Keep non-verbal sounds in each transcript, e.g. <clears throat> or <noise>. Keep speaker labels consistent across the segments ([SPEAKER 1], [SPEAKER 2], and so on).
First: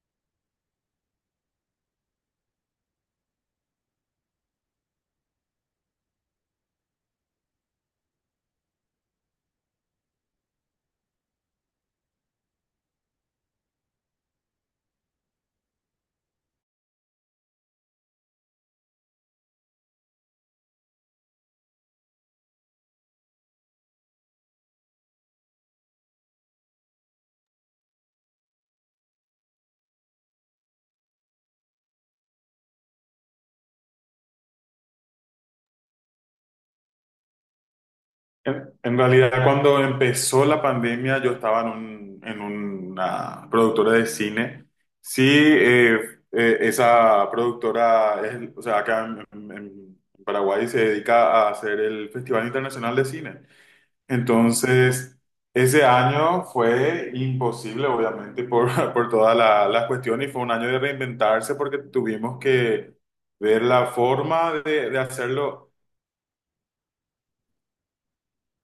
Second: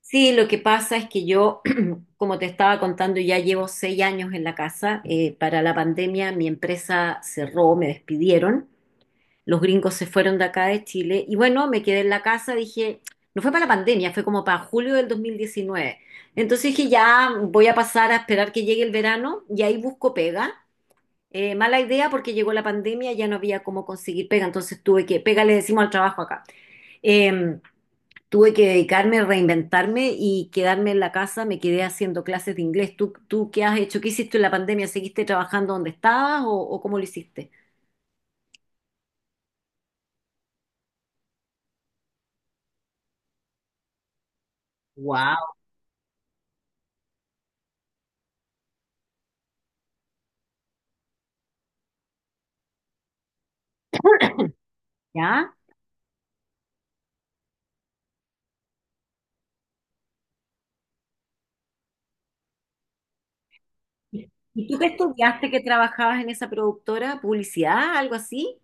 [SPEAKER 1] Sí, lo que pasa es que yo, <clears throat> como te estaba contando, ya llevo 6 años en la casa. Para la pandemia mi empresa cerró, me despidieron, los gringos se fueron de acá de Chile y bueno, me quedé en la casa, dije, no fue para la pandemia, fue como para julio del 2019. Entonces dije, ya voy a pasar a esperar que llegue el verano y ahí busco pega. Mala idea porque llegó la pandemia, ya no había cómo conseguir pega, entonces tuve que, pega le decimos al trabajo acá. Em, Tuve que dedicarme, reinventarme y quedarme en la casa, me quedé haciendo clases de inglés. ¿Tú qué has hecho? ¿Qué hiciste en la pandemia? ¿Seguiste trabajando donde estabas o cómo lo hiciste?
[SPEAKER 2] En realidad, cuando empezó la pandemia, yo estaba en, en una productora de cine. Sí,
[SPEAKER 1] Wow.
[SPEAKER 2] esa productora, es, o sea, acá en, en Paraguay se dedica a hacer el Festival Internacional de Cine. Entonces,
[SPEAKER 1] ¿Ya?
[SPEAKER 2] ese año fue imposible, obviamente, por, <laughs> por todas las cuestiones y fue un año de reinventarse porque tuvimos que ver la forma
[SPEAKER 1] ¿Y tú qué
[SPEAKER 2] de
[SPEAKER 1] estudiaste que
[SPEAKER 2] hacerlo.
[SPEAKER 1] trabajabas en esa productora? ¿Publicidad? ¿Algo así?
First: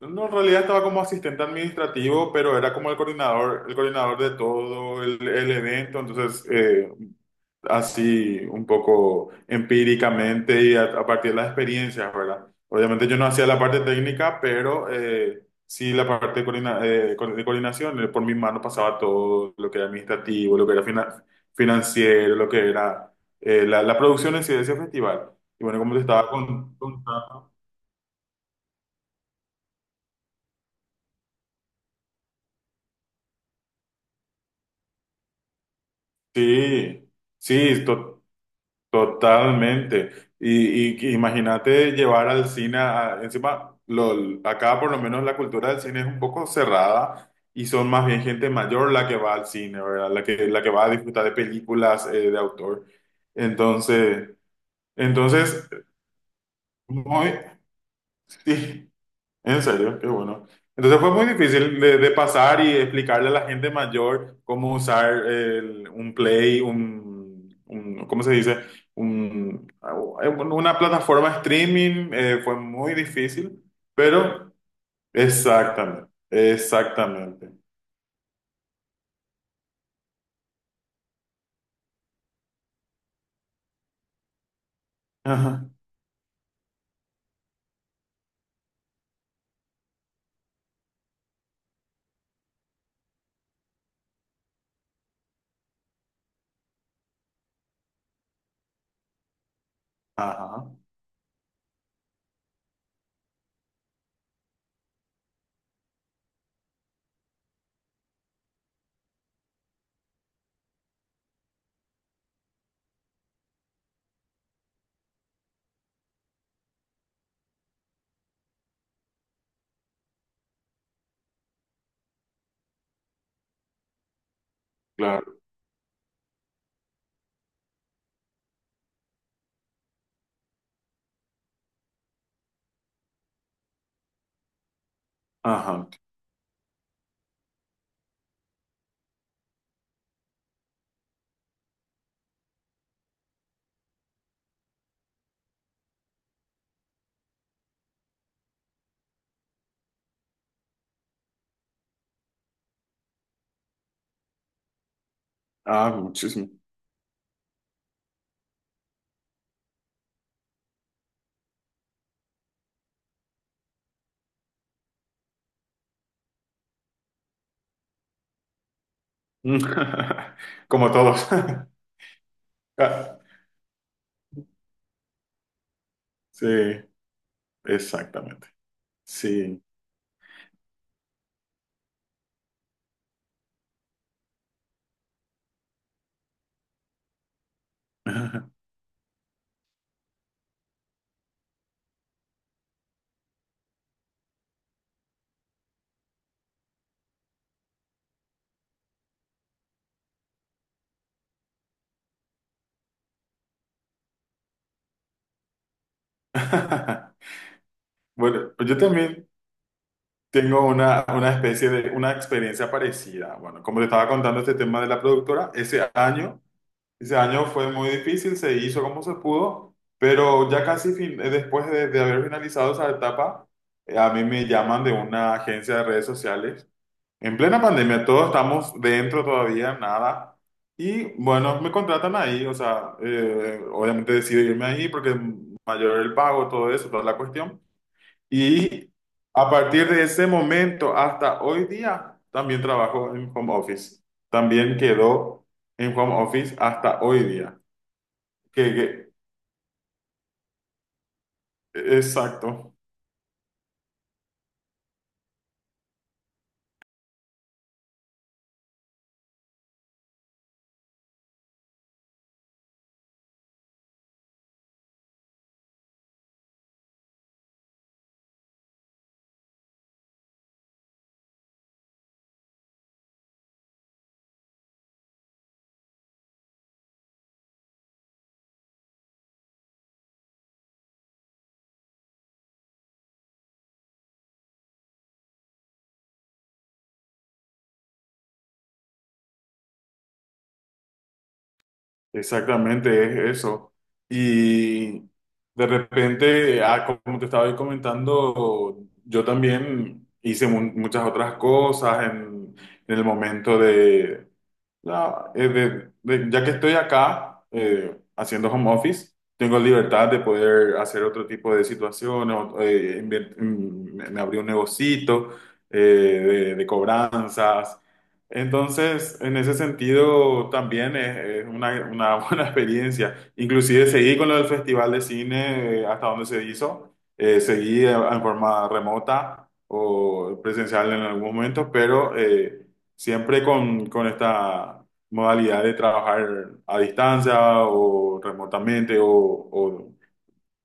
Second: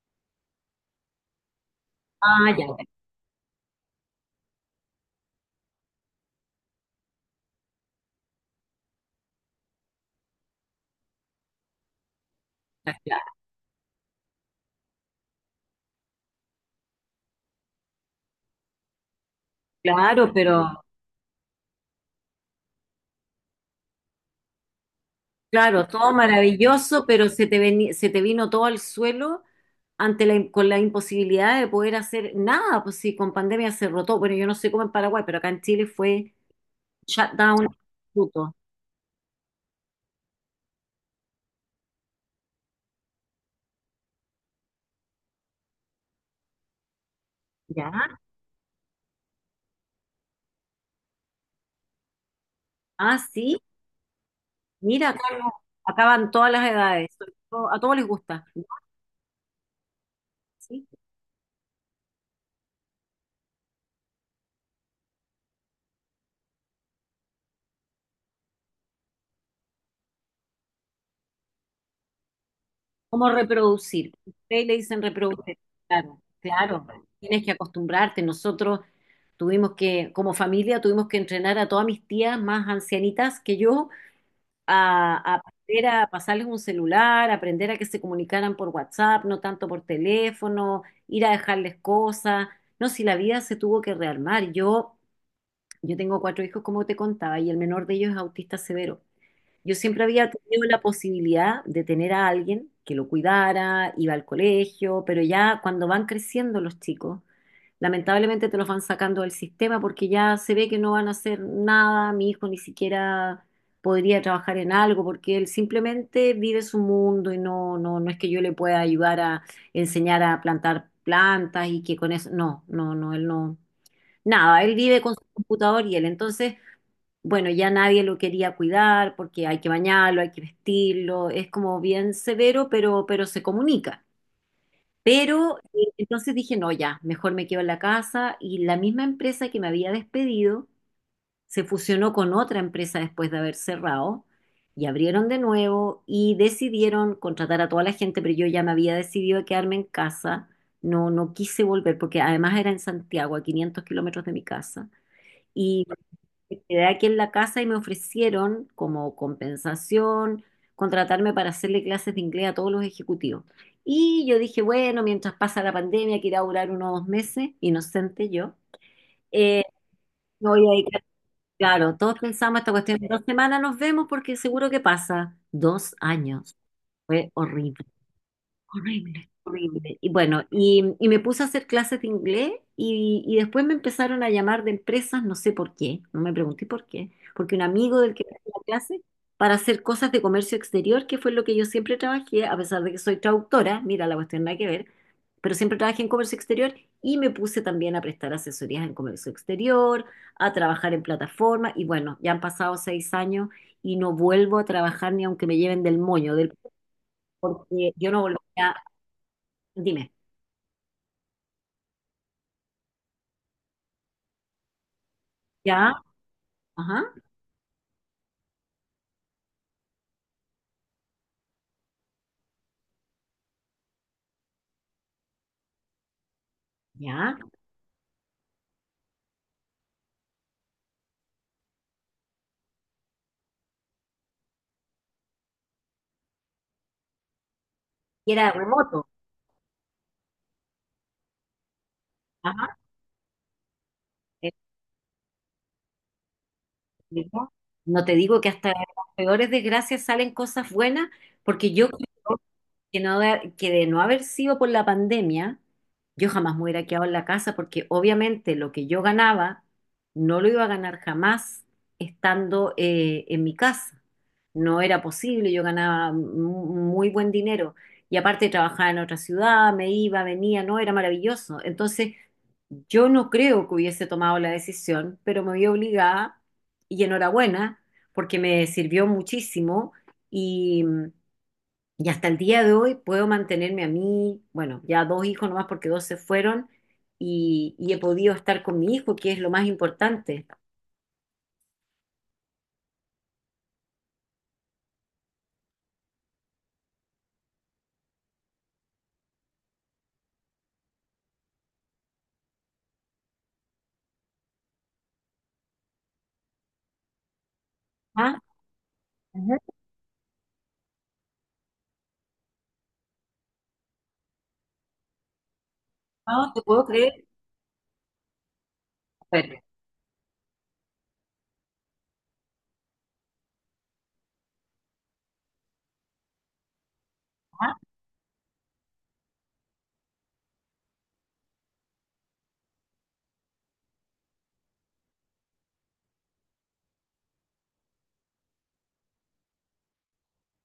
[SPEAKER 2] No, no, en realidad estaba como asistente administrativo,
[SPEAKER 1] Ah,
[SPEAKER 2] pero
[SPEAKER 1] ya,
[SPEAKER 2] era como el coordinador de todo el evento, entonces así un poco empíricamente y a partir de las experiencias, ¿verdad?
[SPEAKER 1] ya,
[SPEAKER 2] Obviamente
[SPEAKER 1] ya,
[SPEAKER 2] yo no hacía la parte técnica, pero sí la parte de, de coordinación, por mi mano pasaba todo lo que era
[SPEAKER 1] claro,
[SPEAKER 2] administrativo,
[SPEAKER 1] pero
[SPEAKER 2] lo que era financiero, lo que era la, la producción en sí de ese festival. Y bueno,
[SPEAKER 1] claro,
[SPEAKER 2] como te
[SPEAKER 1] todo
[SPEAKER 2] estaba
[SPEAKER 1] maravilloso, pero se te vino todo al suelo ante con la imposibilidad de poder hacer nada, pues sí, con pandemia se rotó. Bueno, yo no sé cómo en Paraguay, pero acá en Chile fue
[SPEAKER 2] sí.
[SPEAKER 1] shutdown
[SPEAKER 2] Sí,
[SPEAKER 1] absoluto.
[SPEAKER 2] totalmente. Y que imagínate llevar al cine, encima, lo, acá por lo menos la cultura del cine es un poco cerrada y son
[SPEAKER 1] ¿Ya?
[SPEAKER 2] más bien gente mayor la que va al cine, ¿verdad? La que va a disfrutar de películas de autor.
[SPEAKER 1] Ah, sí.
[SPEAKER 2] Entonces,
[SPEAKER 1] Mira, acá,
[SPEAKER 2] entonces,
[SPEAKER 1] acá van todas las edades.
[SPEAKER 2] muy,
[SPEAKER 1] A todos les gusta, ¿no?
[SPEAKER 2] sí, en serio, qué bueno.
[SPEAKER 1] ¿Sí?
[SPEAKER 2] Entonces fue muy difícil de pasar y explicarle a la gente mayor cómo usar un Play, ¿cómo se dice? Un- una plataforma streaming. Fue muy
[SPEAKER 1] ¿Cómo
[SPEAKER 2] difícil,
[SPEAKER 1] reproducir?
[SPEAKER 2] pero
[SPEAKER 1] Ustedes le dicen reproducir.
[SPEAKER 2] exactamente,
[SPEAKER 1] Claro, claro. Tienes
[SPEAKER 2] exactamente.
[SPEAKER 1] que acostumbrarte. Nosotros tuvimos que, como familia, tuvimos que entrenar a todas mis tías más ancianitas que yo a
[SPEAKER 2] Ajá,
[SPEAKER 1] aprender a pasarles un celular, aprender a que se comunicaran por WhatsApp, no tanto por teléfono, ir a dejarles cosas. No, si la vida se tuvo que rearmar. Yo tengo cuatro hijos, como te contaba, y el menor de ellos es autista severo. Yo siempre había tenido
[SPEAKER 2] ajá,
[SPEAKER 1] la posibilidad de tener a alguien que lo cuidara, iba al colegio, pero ya cuando van creciendo los chicos, lamentablemente te los van sacando del sistema porque ya se ve que no van a hacer nada, mi hijo ni siquiera podría trabajar en algo porque él simplemente vive su mundo y no, no, no es que yo le pueda ayudar a enseñar a plantar plantas y que con eso, no, no, no, él no. Nada, él vive con su
[SPEAKER 2] claro,
[SPEAKER 1] computador y él. Entonces, bueno, ya nadie lo quería cuidar porque hay que bañarlo, hay que vestirlo, es como bien severo, pero se comunica. Pero
[SPEAKER 2] ajá.
[SPEAKER 1] entonces dije, no, ya, mejor me quedo en la casa y la misma empresa que me había despedido se fusionó con otra empresa después de haber cerrado y abrieron de nuevo y decidieron contratar a toda la gente, pero yo ya me había decidido a quedarme en casa, no, no quise volver porque además era en Santiago, a 500 kilómetros de mi casa. Y
[SPEAKER 2] Ah, muchísimo.
[SPEAKER 1] me quedé aquí en la casa y me ofrecieron como compensación contratarme para hacerle clases de inglés a todos los ejecutivos. Y yo dije, bueno, mientras pasa la pandemia, que irá a durar unos 2 meses, inocente yo, eh,
[SPEAKER 2] <laughs>
[SPEAKER 1] me voy a
[SPEAKER 2] Como
[SPEAKER 1] dedicar-
[SPEAKER 2] todos. <laughs>
[SPEAKER 1] claro, todos pensamos esta cuestión, en
[SPEAKER 2] Ah,
[SPEAKER 1] 2 semanas nos vemos porque seguro que pasa. Dos
[SPEAKER 2] sí,
[SPEAKER 1] años. Fue horrible.
[SPEAKER 2] exactamente.
[SPEAKER 1] Horrible,
[SPEAKER 2] Sí.
[SPEAKER 1] horrible. Y bueno, y me puse a hacer clases de inglés y después me empezaron a llamar de empresas, no sé por qué, no me pregunté por qué, porque un amigo del que me hacía la clase para hacer cosas de comercio exterior, que fue lo que yo siempre trabajé, a pesar de que soy traductora, mira, la cuestión nada que ver, pero siempre trabajé en comercio exterior y me puse también a prestar asesorías en comercio exterior, a trabajar en plataformas y bueno, ya han pasado 6 años y no vuelvo a trabajar ni aunque me lleven del moño, del,
[SPEAKER 2] <laughs>
[SPEAKER 1] porque yo no
[SPEAKER 2] Bueno, pues
[SPEAKER 1] volvería.
[SPEAKER 2] yo también
[SPEAKER 1] Dime.
[SPEAKER 2] tengo una especie de, una experiencia parecida. Bueno, como te estaba contando este tema de la productora,
[SPEAKER 1] Ya, ajá,
[SPEAKER 2] ese año fue muy difícil, se hizo como se pudo, pero ya casi después de haber finalizado esa etapa, a mí me llaman de una agencia de redes sociales.
[SPEAKER 1] ya.
[SPEAKER 2] En plena pandemia, todos estamos dentro todavía, nada. Y bueno, me contratan ahí, o sea, obviamente decido irme ahí porque mayor el pago, todo eso, toda la cuestión.
[SPEAKER 1] Y era
[SPEAKER 2] Y
[SPEAKER 1] remoto.
[SPEAKER 2] a partir de ese momento hasta hoy día, también
[SPEAKER 1] Ajá.
[SPEAKER 2] trabajo en home office.
[SPEAKER 1] eh,
[SPEAKER 2] También quedó en home office hasta hoy
[SPEAKER 1] Digo,
[SPEAKER 2] día.
[SPEAKER 1] no te digo que hasta de
[SPEAKER 2] Que,
[SPEAKER 1] las peores desgracias salen cosas buenas, porque yo creo
[SPEAKER 2] exacto.
[SPEAKER 1] que no, que de no haber sido por la pandemia, yo jamás me hubiera quedado en la casa porque obviamente lo que yo ganaba no lo iba a ganar jamás estando en mi casa. No era posible, yo ganaba muy buen dinero y aparte trabajaba en otra ciudad, me iba, venía, no, era maravilloso. Entonces, yo no creo que hubiese tomado la decisión, pero me vi obligada y enhorabuena porque me sirvió muchísimo y hasta el día de hoy puedo mantenerme a mí, bueno, ya dos hijos nomás porque dos se fueron y he podido estar con mi hijo, que es lo más importante.
[SPEAKER 2] Exactamente, es eso. Y de repente, ah, como te estaba ahí comentando, yo también hice muchas otras cosas en el momento de, la- eh, de- ya que estoy acá
[SPEAKER 1] Ah,
[SPEAKER 2] haciendo home office,
[SPEAKER 1] ujú.
[SPEAKER 2] tengo libertad de poder hacer otro tipo de situaciones, me abrí un negocito
[SPEAKER 1] No te
[SPEAKER 2] de
[SPEAKER 1] puedo creer.
[SPEAKER 2] cobranzas, entonces, en ese
[SPEAKER 1] Pero,
[SPEAKER 2] sentido, también es una <laughs> buena experiencia. Inclusive seguí con lo del Festival de Cine hasta donde se hizo.
[SPEAKER 1] ajá.
[SPEAKER 2] Seguí en forma remota o presencial en algún momento, pero siempre con esta modalidad de trabajar a distancia o remotamente o,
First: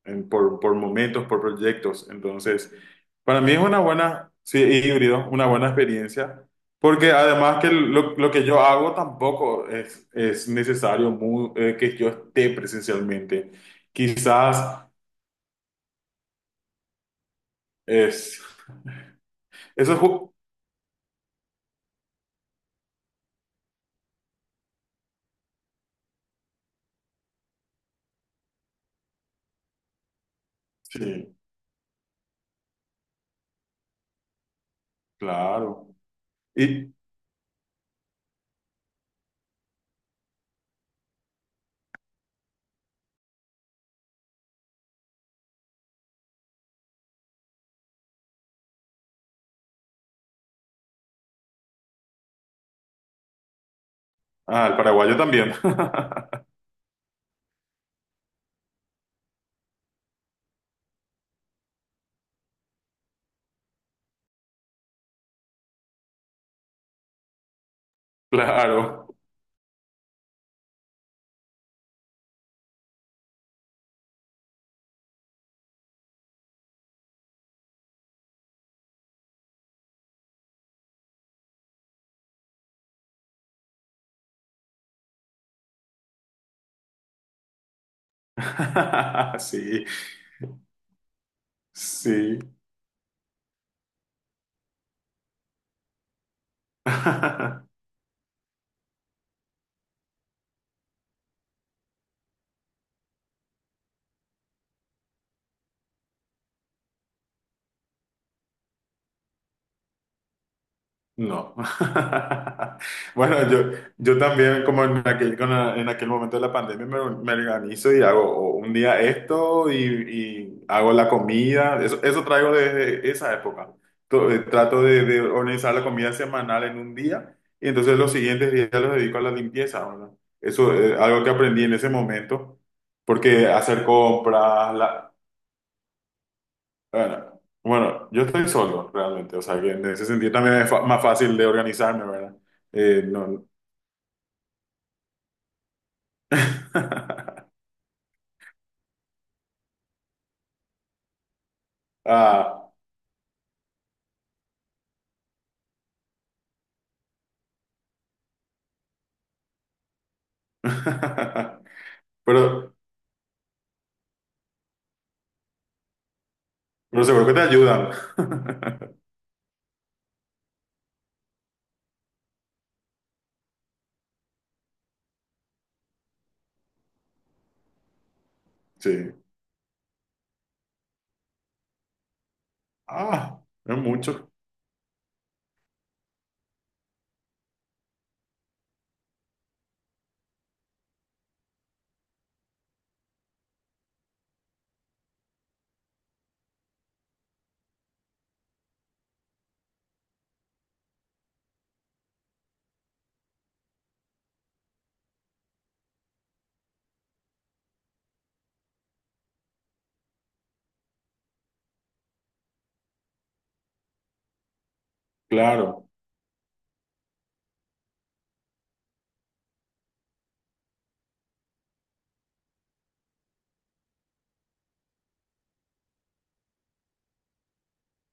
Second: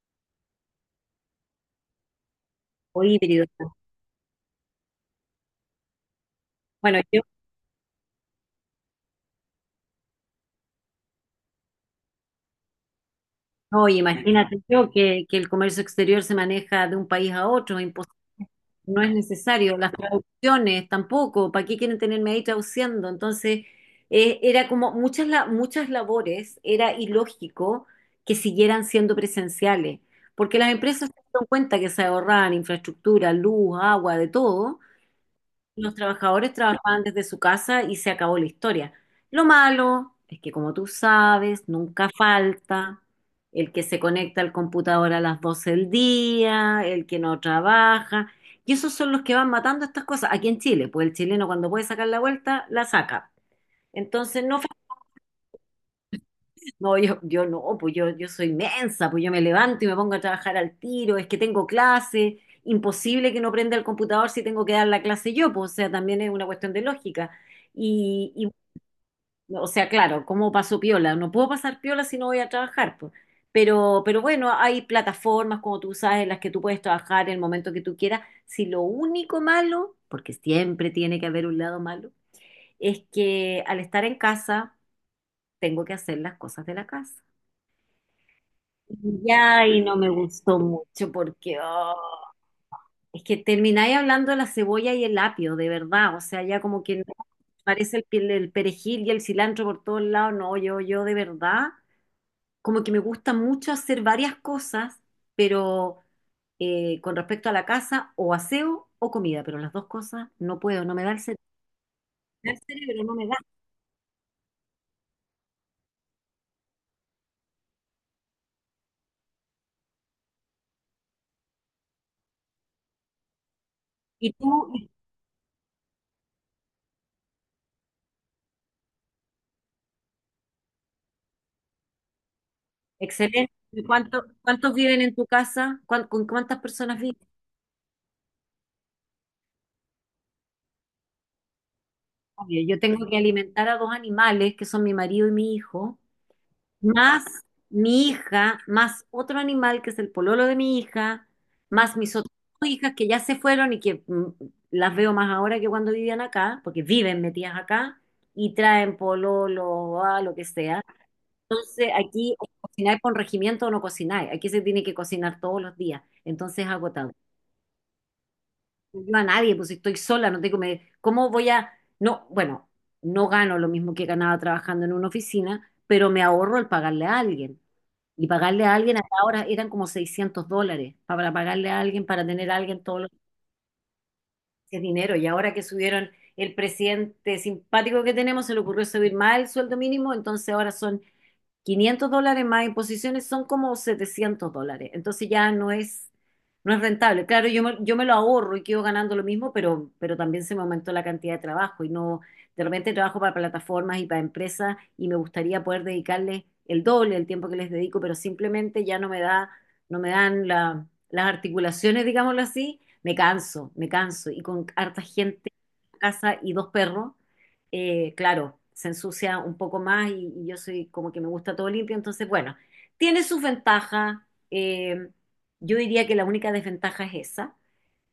[SPEAKER 2] por momentos, por proyectos. Entonces,
[SPEAKER 1] O
[SPEAKER 2] para
[SPEAKER 1] híbrido.
[SPEAKER 2] mí es una buena, sí, híbrido, una buena experiencia,
[SPEAKER 1] Bueno,
[SPEAKER 2] porque
[SPEAKER 1] yo,
[SPEAKER 2] además que lo que yo hago tampoco es, es necesario que yo esté presencialmente.
[SPEAKER 1] no, imagínate
[SPEAKER 2] Quizás
[SPEAKER 1] yo que el comercio exterior se maneja de un país a otro, es
[SPEAKER 2] es,
[SPEAKER 1] no es necesario, las
[SPEAKER 2] eso es, ju-
[SPEAKER 1] traducciones tampoco, ¿para qué quieren tenerme ahí traduciendo? Entonces, era como muchas, muchas labores, era ilógico que siguieran siendo presenciales, porque las empresas se
[SPEAKER 2] sí,
[SPEAKER 1] dieron cuenta que se ahorraban infraestructura, luz, agua, de todo,
[SPEAKER 2] claro.
[SPEAKER 1] los trabajadores
[SPEAKER 2] Y,
[SPEAKER 1] trabajaban desde su casa y se acabó la historia. Lo malo es que, como tú sabes, nunca falta el que se conecta al computador a las 12 del día, el que no trabaja. Y esos son los que van matando estas cosas. Aquí en Chile, pues el chileno cuando puede sacar la vuelta, la saca. Entonces no
[SPEAKER 2] ah, el paraguayo también. <laughs>
[SPEAKER 1] no, yo no, pues yo soy mensa, pues yo me levanto y me pongo a trabajar al tiro, es que tengo clase, imposible que no prenda el computador si tengo que dar la clase yo, pues o sea, también es una cuestión de lógica. Y,
[SPEAKER 2] Claro.
[SPEAKER 1] y, o sea, claro, ¿cómo paso piola? No puedo pasar piola si no voy a trabajar, pues. Pero bueno, hay plataformas, como tú sabes, en las que tú puedes trabajar en el momento que tú quieras. Si lo único malo, porque siempre tiene que haber un lado malo, es que al estar en casa tengo que hacer las cosas de la casa.
[SPEAKER 2] <laughs>
[SPEAKER 1] Ya, y
[SPEAKER 2] Sí,
[SPEAKER 1] no me gustó mucho porque oh,
[SPEAKER 2] sí.
[SPEAKER 1] es que termináis hablando de la cebolla y el apio, de verdad. O sea, ya como que no
[SPEAKER 2] <laughs>
[SPEAKER 1] parece el, el perejil y el cilantro por todos lados. No, yo de verdad, como que me gusta mucho hacer varias cosas, pero con respecto a la casa, o aseo o comida, pero las dos cosas no puedo, no me da
[SPEAKER 2] No. <laughs>
[SPEAKER 1] el cerebro no me da.
[SPEAKER 2] Bueno, yo también, como en aquel, en aquel momento de la pandemia, me organizo y hago o un día esto y hago la comida. Eso traigo desde esa época.
[SPEAKER 1] Y tú,
[SPEAKER 2] Trato de organizar la comida semanal en un día y entonces los siguientes días los dedico a la limpieza, ¿verdad? Eso es algo que aprendí en ese momento, porque
[SPEAKER 1] excelente. ¿Y
[SPEAKER 2] hacer
[SPEAKER 1] cuánto, cuántos
[SPEAKER 2] compras,
[SPEAKER 1] viven en tu casa? Con cuántas personas viven?
[SPEAKER 2] bueno, bueno, yo estoy solo realmente, o sea que en ese sentido también es más fácil de organizarme, ¿verdad?
[SPEAKER 1] Oye, yo tengo que
[SPEAKER 2] No.
[SPEAKER 1] alimentar a dos animales, que son mi marido y mi hijo, más
[SPEAKER 2] <laughs>
[SPEAKER 1] mi hija, más otro animal que es el pololo de mi hija, más mis otras dos
[SPEAKER 2] Ah.
[SPEAKER 1] hijas que ya se fueron y que las veo más ahora que cuando vivían acá, porque viven metidas acá y traen pololo, a lo que sea.
[SPEAKER 2] <laughs>
[SPEAKER 1] Entonces aquí o
[SPEAKER 2] Pero,
[SPEAKER 1] cocinar con regimiento o no cocinar, aquí se tiene que cocinar todos los días, entonces es
[SPEAKER 2] pero
[SPEAKER 1] agotador.
[SPEAKER 2] seguro que te ayudan. <laughs>
[SPEAKER 1] Yo a nadie, pues estoy sola, no tengo, me, ¿cómo voy a, no, bueno, no gano lo mismo que ganaba trabajando en una oficina, pero me ahorro el pagarle a alguien. Y pagarle a alguien
[SPEAKER 2] Sí.
[SPEAKER 1] hasta ahora eran como $600 para pagarle a alguien, para tener a alguien todos los
[SPEAKER 2] Ah, es mucho.
[SPEAKER 1] meses dinero. Y ahora que subieron el presidente simpático que tenemos, se le ocurrió subir más el sueldo mínimo, entonces ahora son $500 más imposiciones son como $700. Entonces ya no es, no es rentable. Claro, yo me lo ahorro y quedo ganando lo mismo, pero también se me aumentó la cantidad de trabajo y no, de repente trabajo para plataformas y para empresas y me gustaría poder dedicarles el doble del tiempo que les dedico, pero simplemente ya no me da, no me dan las articulaciones, digámoslo así. Me canso, me canso. Y con harta gente
[SPEAKER 2] Claro,
[SPEAKER 1] en casa y dos perros, claro, se ensucia un poco más y yo soy como que me gusta todo limpio, entonces, bueno, tiene sus ventajas. eh, yo diría que la única desventaja es esa,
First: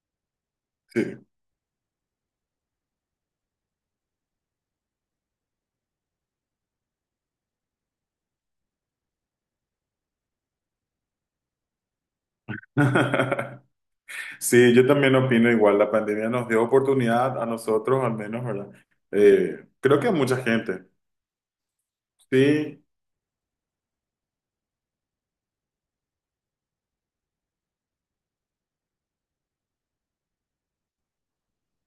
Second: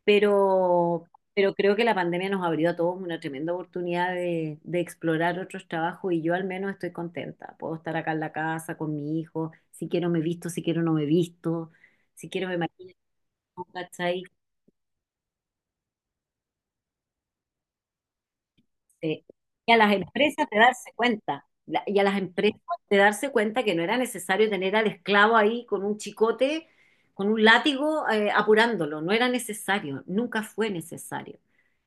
[SPEAKER 1] pero,
[SPEAKER 2] sí.
[SPEAKER 1] pero creo que la pandemia nos abrió a todos una tremenda oportunidad de explorar otros trabajos y yo al menos estoy contenta. Puedo estar acá en la casa con mi hijo, si quiero me visto, si quiero no me visto, si quiero me maquillo,
[SPEAKER 2] <laughs>
[SPEAKER 1] ¿cachai?
[SPEAKER 2] Sí, yo también opino igual. La pandemia nos dio oportunidad a nosotros, al menos, ¿verdad?
[SPEAKER 1] Sí.
[SPEAKER 2] Creo que a mucha gente.
[SPEAKER 1] Y a las empresas
[SPEAKER 2] Sí,
[SPEAKER 1] de darse cuenta que no era necesario tener al esclavo ahí con un chicote, con un látigo, apurándolo, no era necesario, nunca fue necesario.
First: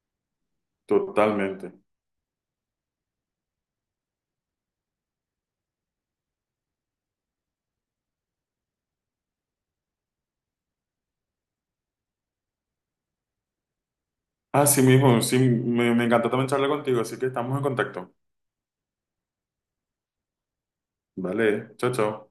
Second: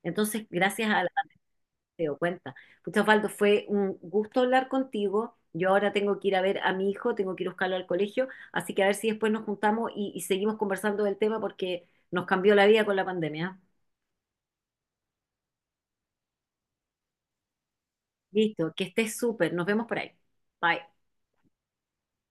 [SPEAKER 1] Entonces, gracias a la
[SPEAKER 2] totalmente.
[SPEAKER 1] se dio cuenta. Pucha, Osvaldo, fue un gusto hablar contigo. Yo ahora tengo que ir a ver a mi hijo, tengo que ir a buscarlo al colegio, así que a ver si después nos juntamos y seguimos conversando del tema porque nos cambió la vida con la pandemia.
[SPEAKER 2] Así mismo, sí, me encantó también charlar contigo, así que estamos en contacto.
[SPEAKER 1] Listo, que estés súper, nos vemos por ahí. Bye.
[SPEAKER 2] Vale, chao, chao.